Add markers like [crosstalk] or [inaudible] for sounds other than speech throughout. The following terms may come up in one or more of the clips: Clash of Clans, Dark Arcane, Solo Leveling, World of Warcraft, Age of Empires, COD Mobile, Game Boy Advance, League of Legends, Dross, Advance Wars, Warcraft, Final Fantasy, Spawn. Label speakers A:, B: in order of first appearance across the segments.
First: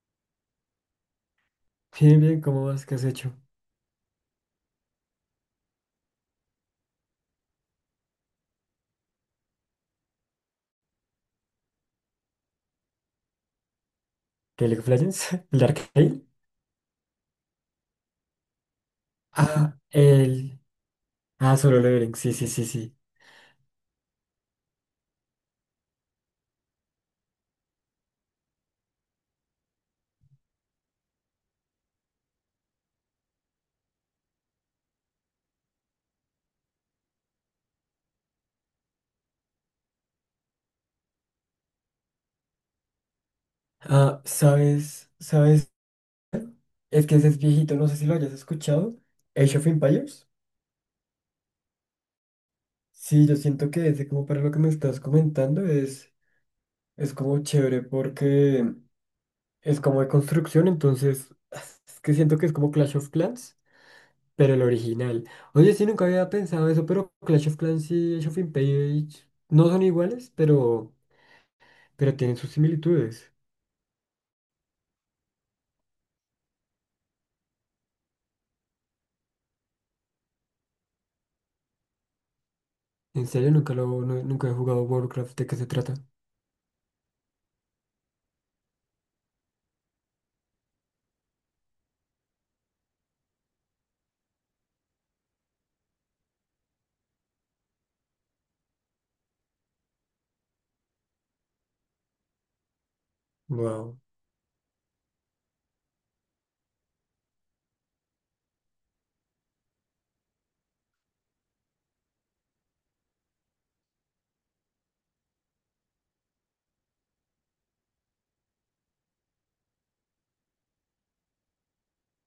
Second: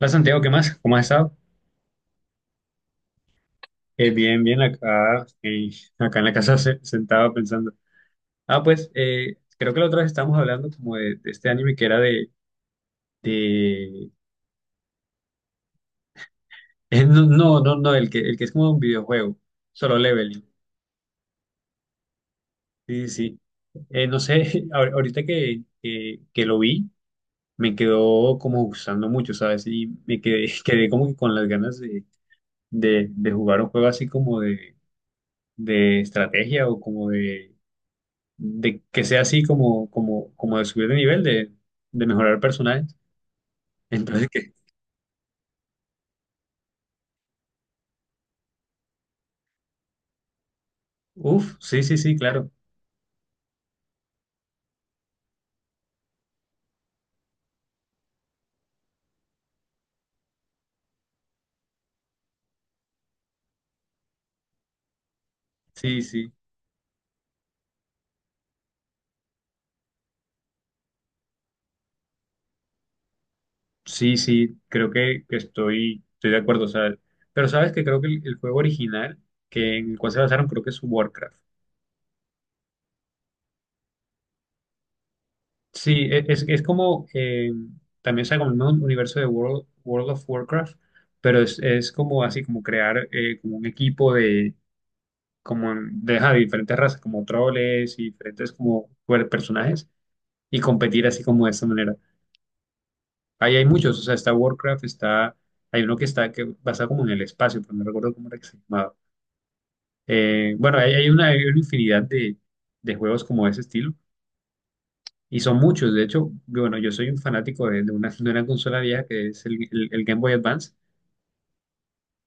A: Hola Santiago, ¿qué más? ¿Cómo has estado?
B: Bien, bien, ¿cómo vas? ¿Qué has hecho?
A: Bien, bien, acá, acá en la casa sentado pensando. Ah, pues, creo que la otra vez estábamos hablando como de este anime que era de...
B: ¿Qué League of Legends? [laughs] ¿El Dark Arcane?
A: [laughs] No, el que es como un videojuego,
B: Ah, [laughs]
A: Solo Leveling.
B: el... Ah, solo Leveling, sí, sí, sí, sí.
A: Sí, sí, sí. No sé, [laughs] ahorita que lo vi, me quedó como gustando mucho, ¿sabes? Y me quedé, [laughs] quedé como que con las ganas de jugar un juego así como de estrategia o como de que sea así como de subir de nivel, de mejorar personajes. [laughs]
B: Ah,
A: Entonces,
B: ¿sabes? ¿Sabes? Es que ese es viejito, no sé si lo hayas escuchado. Age of Empires.
A: uff, sí, sí, sí, claro.
B: Sí, yo siento que ese como para lo que me estás comentando es como chévere porque es como de construcción, entonces [laughs] es que siento que es como Clash of Clans. Pero el original. Oye, sí,
A: Sí,
B: nunca había
A: sí,
B: pensado eso, pero Clash of Clans y Age of Empires no son iguales, pero tienen sus similitudes.
A: sí, creo que estoy de acuerdo. O sea, pero sabes que creo que el juego original que en el cual se basaron, creo que es Warcraft.
B: En serio, nunca lo, nu- nunca he jugado Warcraft, ¿de qué se
A: Sí,
B: trata?
A: es como, también sea como el mismo universo de World of Warcraft, pero es como así, como crear como un equipo de, como de, ajá, de diferentes razas, como troles y diferentes como bueno, personajes y competir así como de esta manera. Ahí hay muchos,
B: Wow.
A: o sea, está Warcraft, está, hay uno que está que pasa como en el espacio, pero no recuerdo cómo era que se llamaba. Bueno, hay, hay una infinidad de juegos como de ese estilo y son muchos. De hecho, bueno, yo soy un fanático de una consola vieja que es el, el Game Boy Advance.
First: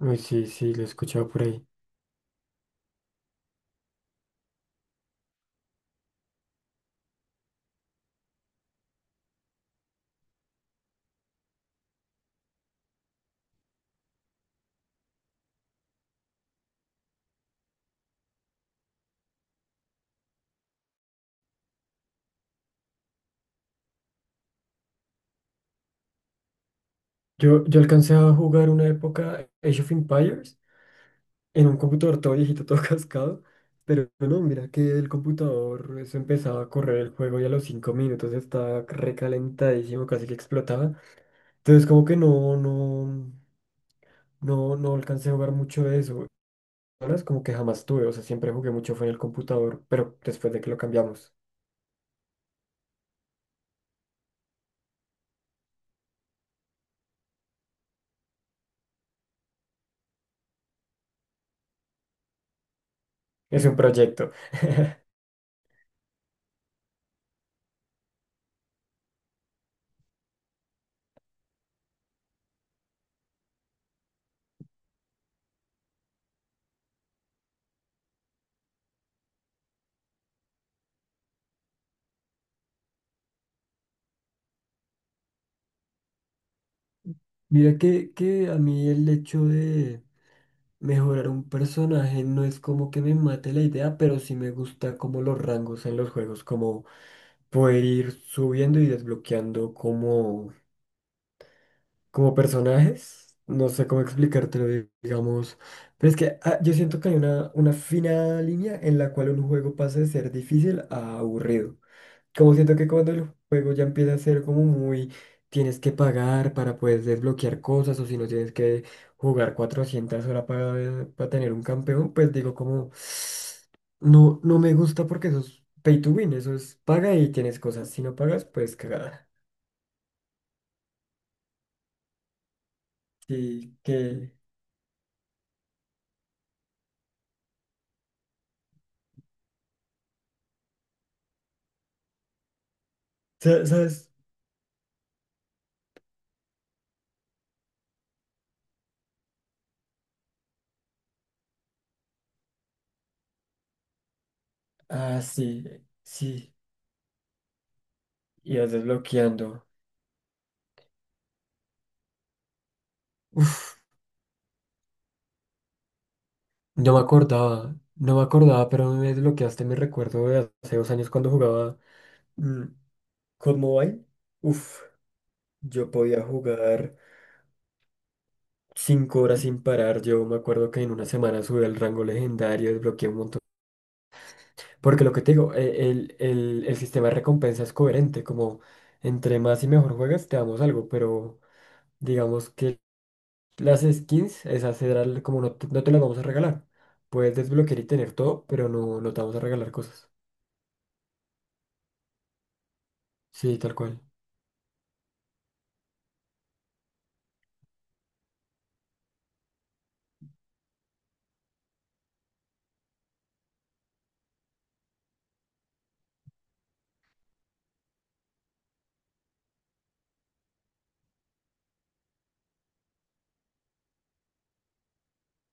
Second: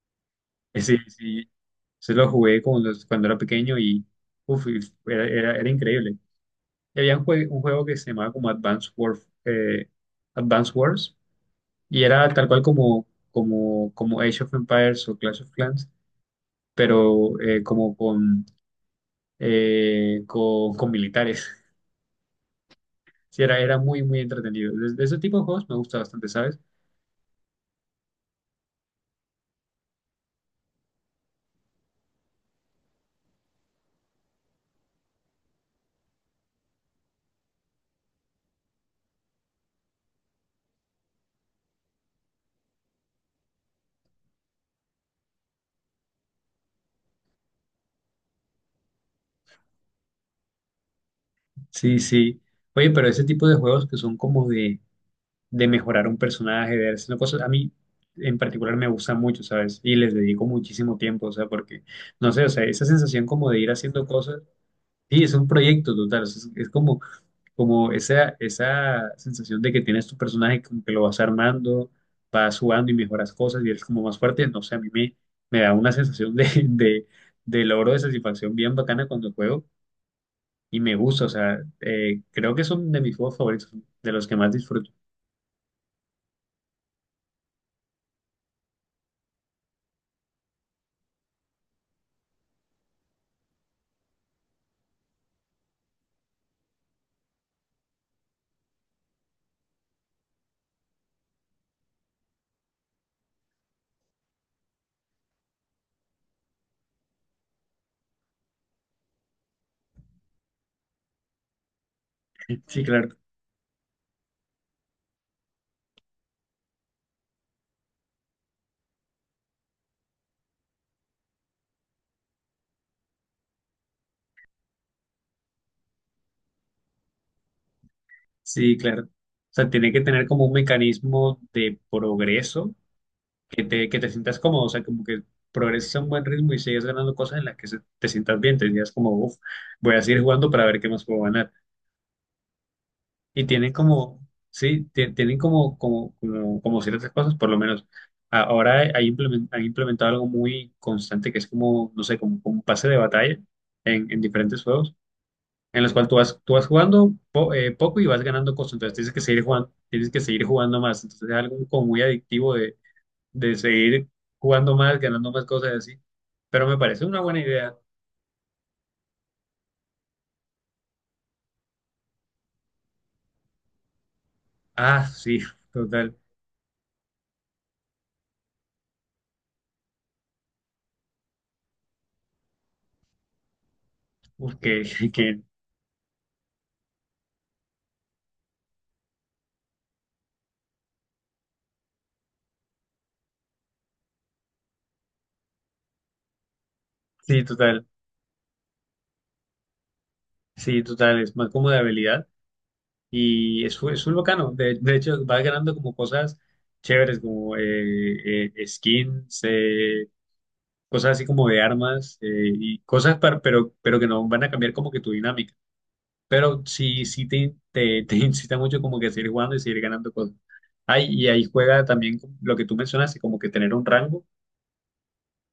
B: Uy, sí, sí, lo he
A: Ese,
B: escuchado por
A: sí,
B: ahí.
A: se lo jugué cuando, cuando era pequeño y uf, y era, era, era increíble. Y había un, un juego que se llamaba como Advance Wars. Y era tal cual como, como, como Age of Empires o Clash of Clans, pero como con, con militares. [laughs] Sí, era, era muy, muy entretenido. De ese tipo de juegos me gusta bastante, ¿sabes?
B: Yo alcancé a jugar una época Age of Empires en un computador todo viejito, todo [laughs] cascado. Pero no, mira que el computador, eso empezaba a correr el juego y a los 5 minutos estaba recalentadísimo, casi que explotaba. Entonces como que no, no. No, no alcancé a jugar mucho de eso. Ahora es como que jamás tuve, o sea, siempre jugué mucho fue en el computador, pero después de que lo cambiamos.
A: Sí, sí. Oye, pero ese tipo de juegos que son como de mejorar un personaje, de hacer cosas, a mí en particular me gusta mucho, ¿sabes? Y les dedico muchísimo tiempo, o sea, porque, no sé, o sea, esa sensación como de
B: Es
A: ir
B: un
A: haciendo
B: proyecto.
A: cosas.
B: [laughs]
A: Sí, es un proyecto total, o sea, es como como esa sensación de que tienes tu personaje, como que lo vas armando, vas jugando y mejoras cosas y eres como más fuerte, no sé, a mí me da una sensación [laughs] de logro, de satisfacción bien bacana cuando juego y me gusta, o sea, creo que son de mis juegos favoritos, de los que más disfruto.
B: Mira que a mí el hecho de mejorar un personaje no es como que me mate la idea, pero sí me gusta como los rangos en los juegos, como poder ir subiendo y desbloqueando como personajes, no sé cómo explicártelo, digamos, pero es que ah, yo siento que hay una fina línea en la cual un juego pasa de ser difícil a aburrido. Como
A: [laughs]
B: siento
A: Sí,
B: que
A: claro,
B: cuando el juego ya empieza a ser como muy, tienes que pagar para poder desbloquear cosas o si no tienes que jugar 400 horas para tener un campeón, pues digo como, no, no me gusta porque eso es pay to win, eso es paga y tienes cosas, si no pagas,
A: sí,
B: pues
A: claro. O
B: cagada.
A: sea, tiene que tener como un mecanismo de progreso que
B: Y
A: te
B: que,
A: sientas cómodo, o sea, como que progreses a un buen ritmo y sigas ganando cosas en las que te sientas bien, te digas como, uff, voy a seguir jugando para ver qué más puedo ganar. Y
B: sa-
A: tienen
B: ¿sabes?
A: como, sí, tienen como ciertas cosas, por lo menos. Ahora hay han implementado algo muy constante que es como, no sé, como un pase de batalla en diferentes juegos,
B: Ah, sí,
A: en los cuales tú
B: sí.
A: vas jugando poco y vas ganando
B: Ibas
A: cosas, entonces tienes que seguir
B: desbloqueando.
A: jugando, tienes que seguir jugando más, entonces es algo como muy adictivo de
B: Uf,
A: seguir jugando más, ganando más cosas y así. Pero me parece una buena idea.
B: no me acordaba, pero me desbloqueaste mi recuerdo de hace 2 años cuando jugaba mm, COD Mobile. Uf,
A: Ah, sí, [laughs]
B: yo
A: total.
B: podía jugar 5 horas sin parar. Yo me acuerdo que en una semana subí al rango legendario, desbloqueé un montón.
A: Uf, que,
B: Porque
A: [laughs]
B: lo que te
A: que
B: digo, el sistema de recompensa es coherente, como entre más y mejor juegas, te damos algo, pero digamos que las skins, esas serán como no te, no te las vamos a regalar. Puedes
A: sí,
B: desbloquear y
A: total.
B: tener todo, pero no, no te vamos a regalar cosas.
A: Sí, total. Es más como de habilidad.
B: Sí,
A: Y
B: tal cual.
A: es un bacano. De hecho, vas ganando como cosas chéveres, como skins, cosas así como de armas y cosas, para, pero que no van a cambiar como que tu dinámica. Pero sí, sí te [laughs] incita mucho como que a seguir jugando y seguir ganando cosas. Ay, y ahí juega también lo que tú mencionaste, como que tener un rango,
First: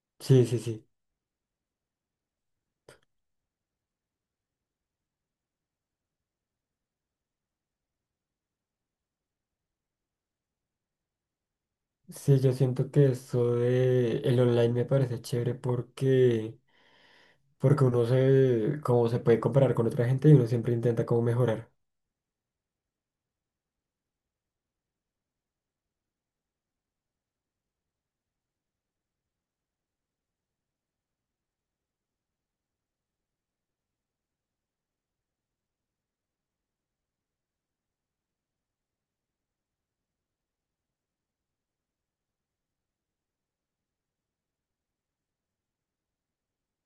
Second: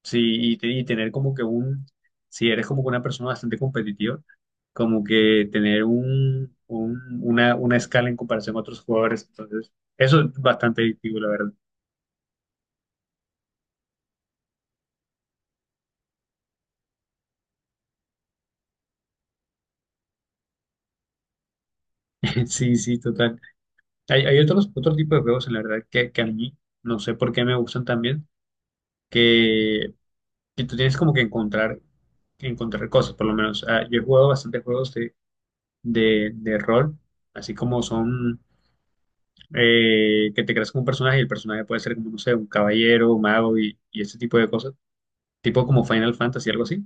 A: sí,
B: Sí,
A: y,
B: sí,
A: y
B: sí.
A: tener como que un, si eres como que una persona bastante competitiva, como que tener un, una escala en comparación a otros jugadores, entonces, eso es bastante adictivo, la verdad.
B: Sí, yo siento que eso de el online me parece chévere porque, porque uno se, como se puede comparar con otra gente y uno siempre intenta como mejorar.
A: [laughs] Sí, sí, total. Hay otros, otro tipo de juegos, en la verdad, que a mí no sé por qué me gustan también, que y tú tienes como que encontrar, encontrar cosas, por lo menos. Ah, yo he jugado bastantes juegos de rol, así como son que te creas como un personaje y el personaje puede ser como, no sé, un caballero, un mago y ese tipo de cosas, tipo como Final Fantasy, algo así.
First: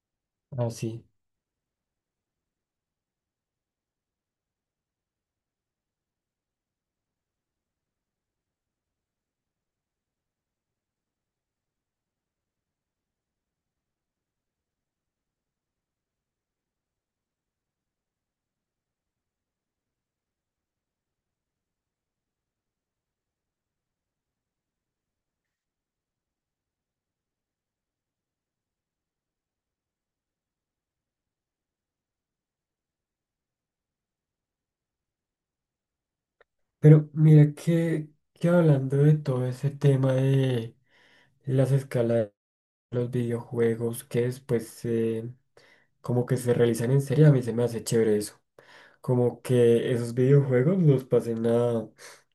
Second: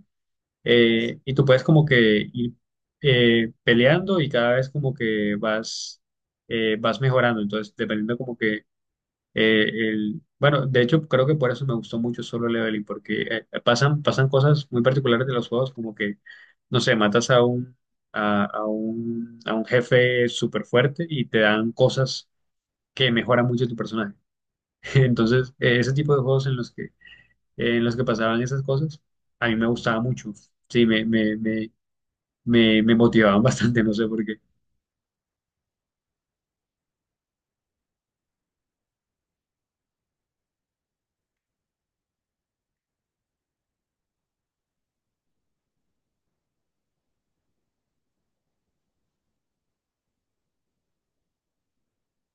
B: Así.
A: Y tú puedes como que ir peleando y cada vez como que vas, vas mejorando, entonces dependiendo como que bueno, de hecho, creo que por eso me gustó mucho Solo Leveling, porque pasan cosas muy particulares de los juegos, como que, no sé, matas a un jefe súper fuerte y te dan cosas que mejoran mucho tu personaje. [laughs] Entonces, ese tipo de juegos en los que pasaban esas cosas, a mí me gustaba mucho. Sí, me motivaban [laughs] bastante, no sé por qué.
B: Pero mira que hablando de todo ese tema de las escalas de los videojuegos que después como que se realizan en serie, a mí se me hace chévere eso. Como que esos videojuegos los pasen a,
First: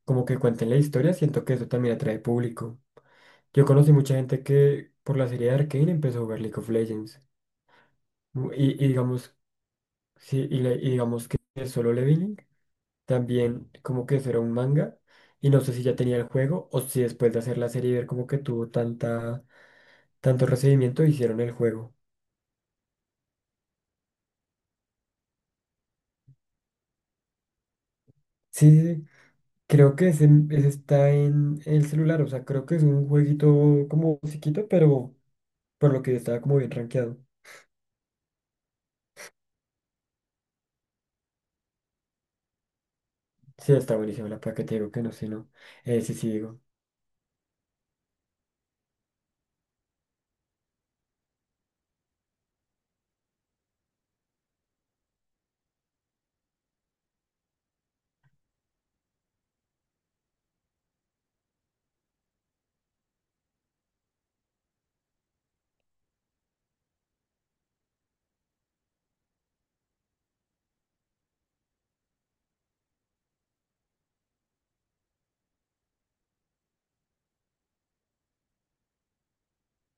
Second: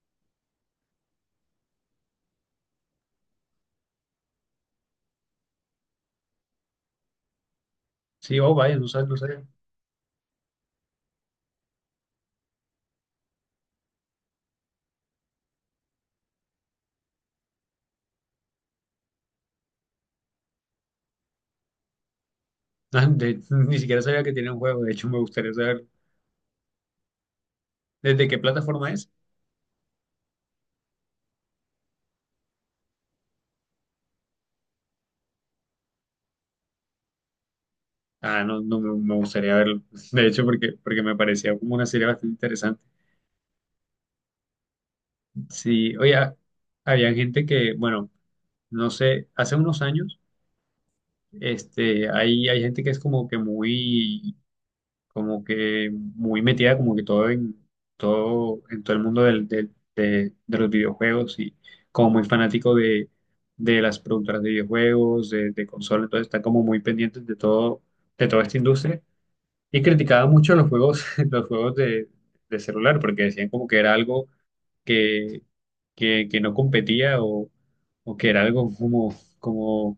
B: como que cuenten la historia, siento que eso también atrae público. Yo conocí mucha gente que por la serie de Arcane empezó a jugar League of Legends.
A: Sí, oh, vaya, no
B: Y
A: sabes, no
B: digamos,
A: sabía.
B: sí, y digamos que Solo Leveling también como que eso era un manga. Y no sé si ya tenía el juego o si después de hacer la serie y ver como que tuvo tanta, tanto recibimiento hicieron el juego.
A: [laughs] De- ni siquiera sabía que tenía un juego, de hecho, me gustaría saber. ¿Desde qué
B: Sí,
A: plataforma
B: sí, sí.
A: es?
B: Creo ese está en el celular, o sea, creo que es un jueguito como chiquito, pero por lo que yo estaba como bien rankeado.
A: Ah, no, no me gustaría verlo. [laughs] De hecho, porque, porque me parecía como una serie bastante interesante.
B: Sí, está buenísima la placa, te digo que no, sí, no.
A: Sí,
B: Sí,
A: oye,
B: sí,
A: ha-
B: digo.
A: había gente que, bueno, no sé, hace unos años, este, hay gente que es como que muy metida, como que todo en todo, en todo el mundo de los videojuegos y como muy fanático de las productoras de videojuegos, de consolas, entonces están como muy pendientes de todo, de toda esta industria. Y criticaba mucho los juegos, [laughs] los juegos de celular, porque decían como que era algo que, que no competía o que era algo como,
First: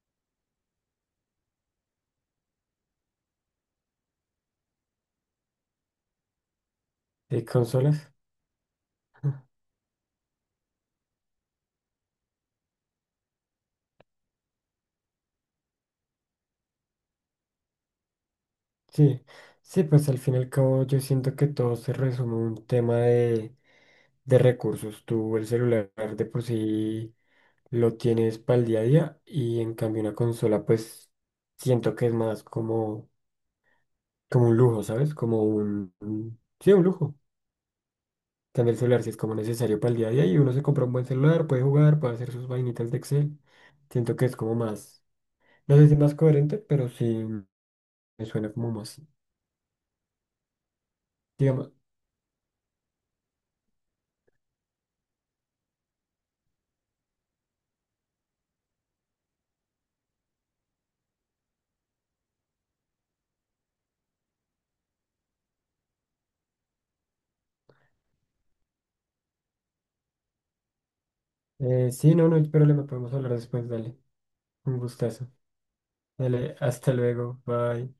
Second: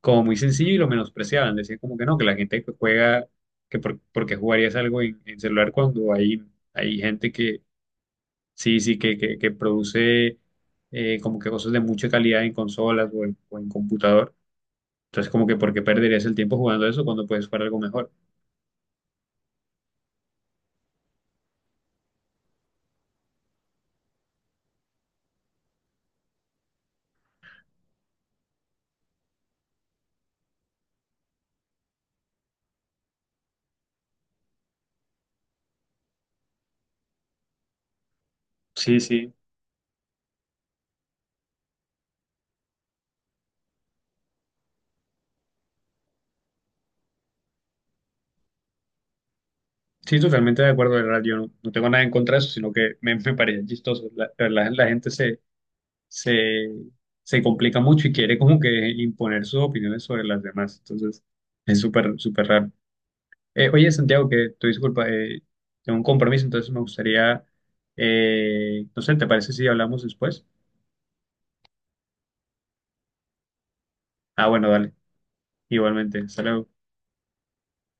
A: como muy sencillo y lo menospreciaban. Decían como que no, que la gente que juega, que por, porque jugarías algo en celular cuando hay gente
B: ¿De
A: que
B: consolas?
A: sí, sí, que, que,
B: Ah,
A: que produce como que cosas de mucha calidad en consolas o en computador. Entonces como que por qué perderías el tiempo jugando eso cuando puedes jugar algo mejor.
B: sí, sí, pues al fin y al cabo yo siento que todo se resume a un tema de recursos. Tú el celular de por sí lo tienes para el día a día y en cambio una consola pues siento que es más como, como un lujo, ¿sabes? Como un- Sí, un lujo. También el
A: Sí,
B: celular si es
A: sí.
B: como necesario para el día a día y uno se compra un buen celular, puede jugar, puede hacer sus vainitas de Excel. Siento que es como más... No sé si más coherente, pero sí me suena como más.
A: Sí, totalmente de acuerdo, de verdad, yo no,
B: Digamos,
A: no tengo nada en contra de eso, sino que me parece chistoso. La, de verdad, la gente se, se complica mucho y quiere como que imponer sus opiniones sobre las demás. Entonces, es súper, súper raro. Oye, Santiago, que tu disculpa, tengo un compromiso, entonces me gustaría, no sé, ¿te parece si hablamos después?
B: sí, no, no hay problema, podemos hablar después, dale.
A: Ah, bueno,
B: Un
A: dale,
B: gustazo.
A: igualmente, hasta
B: Dale,
A: luego.
B: hasta luego, bye.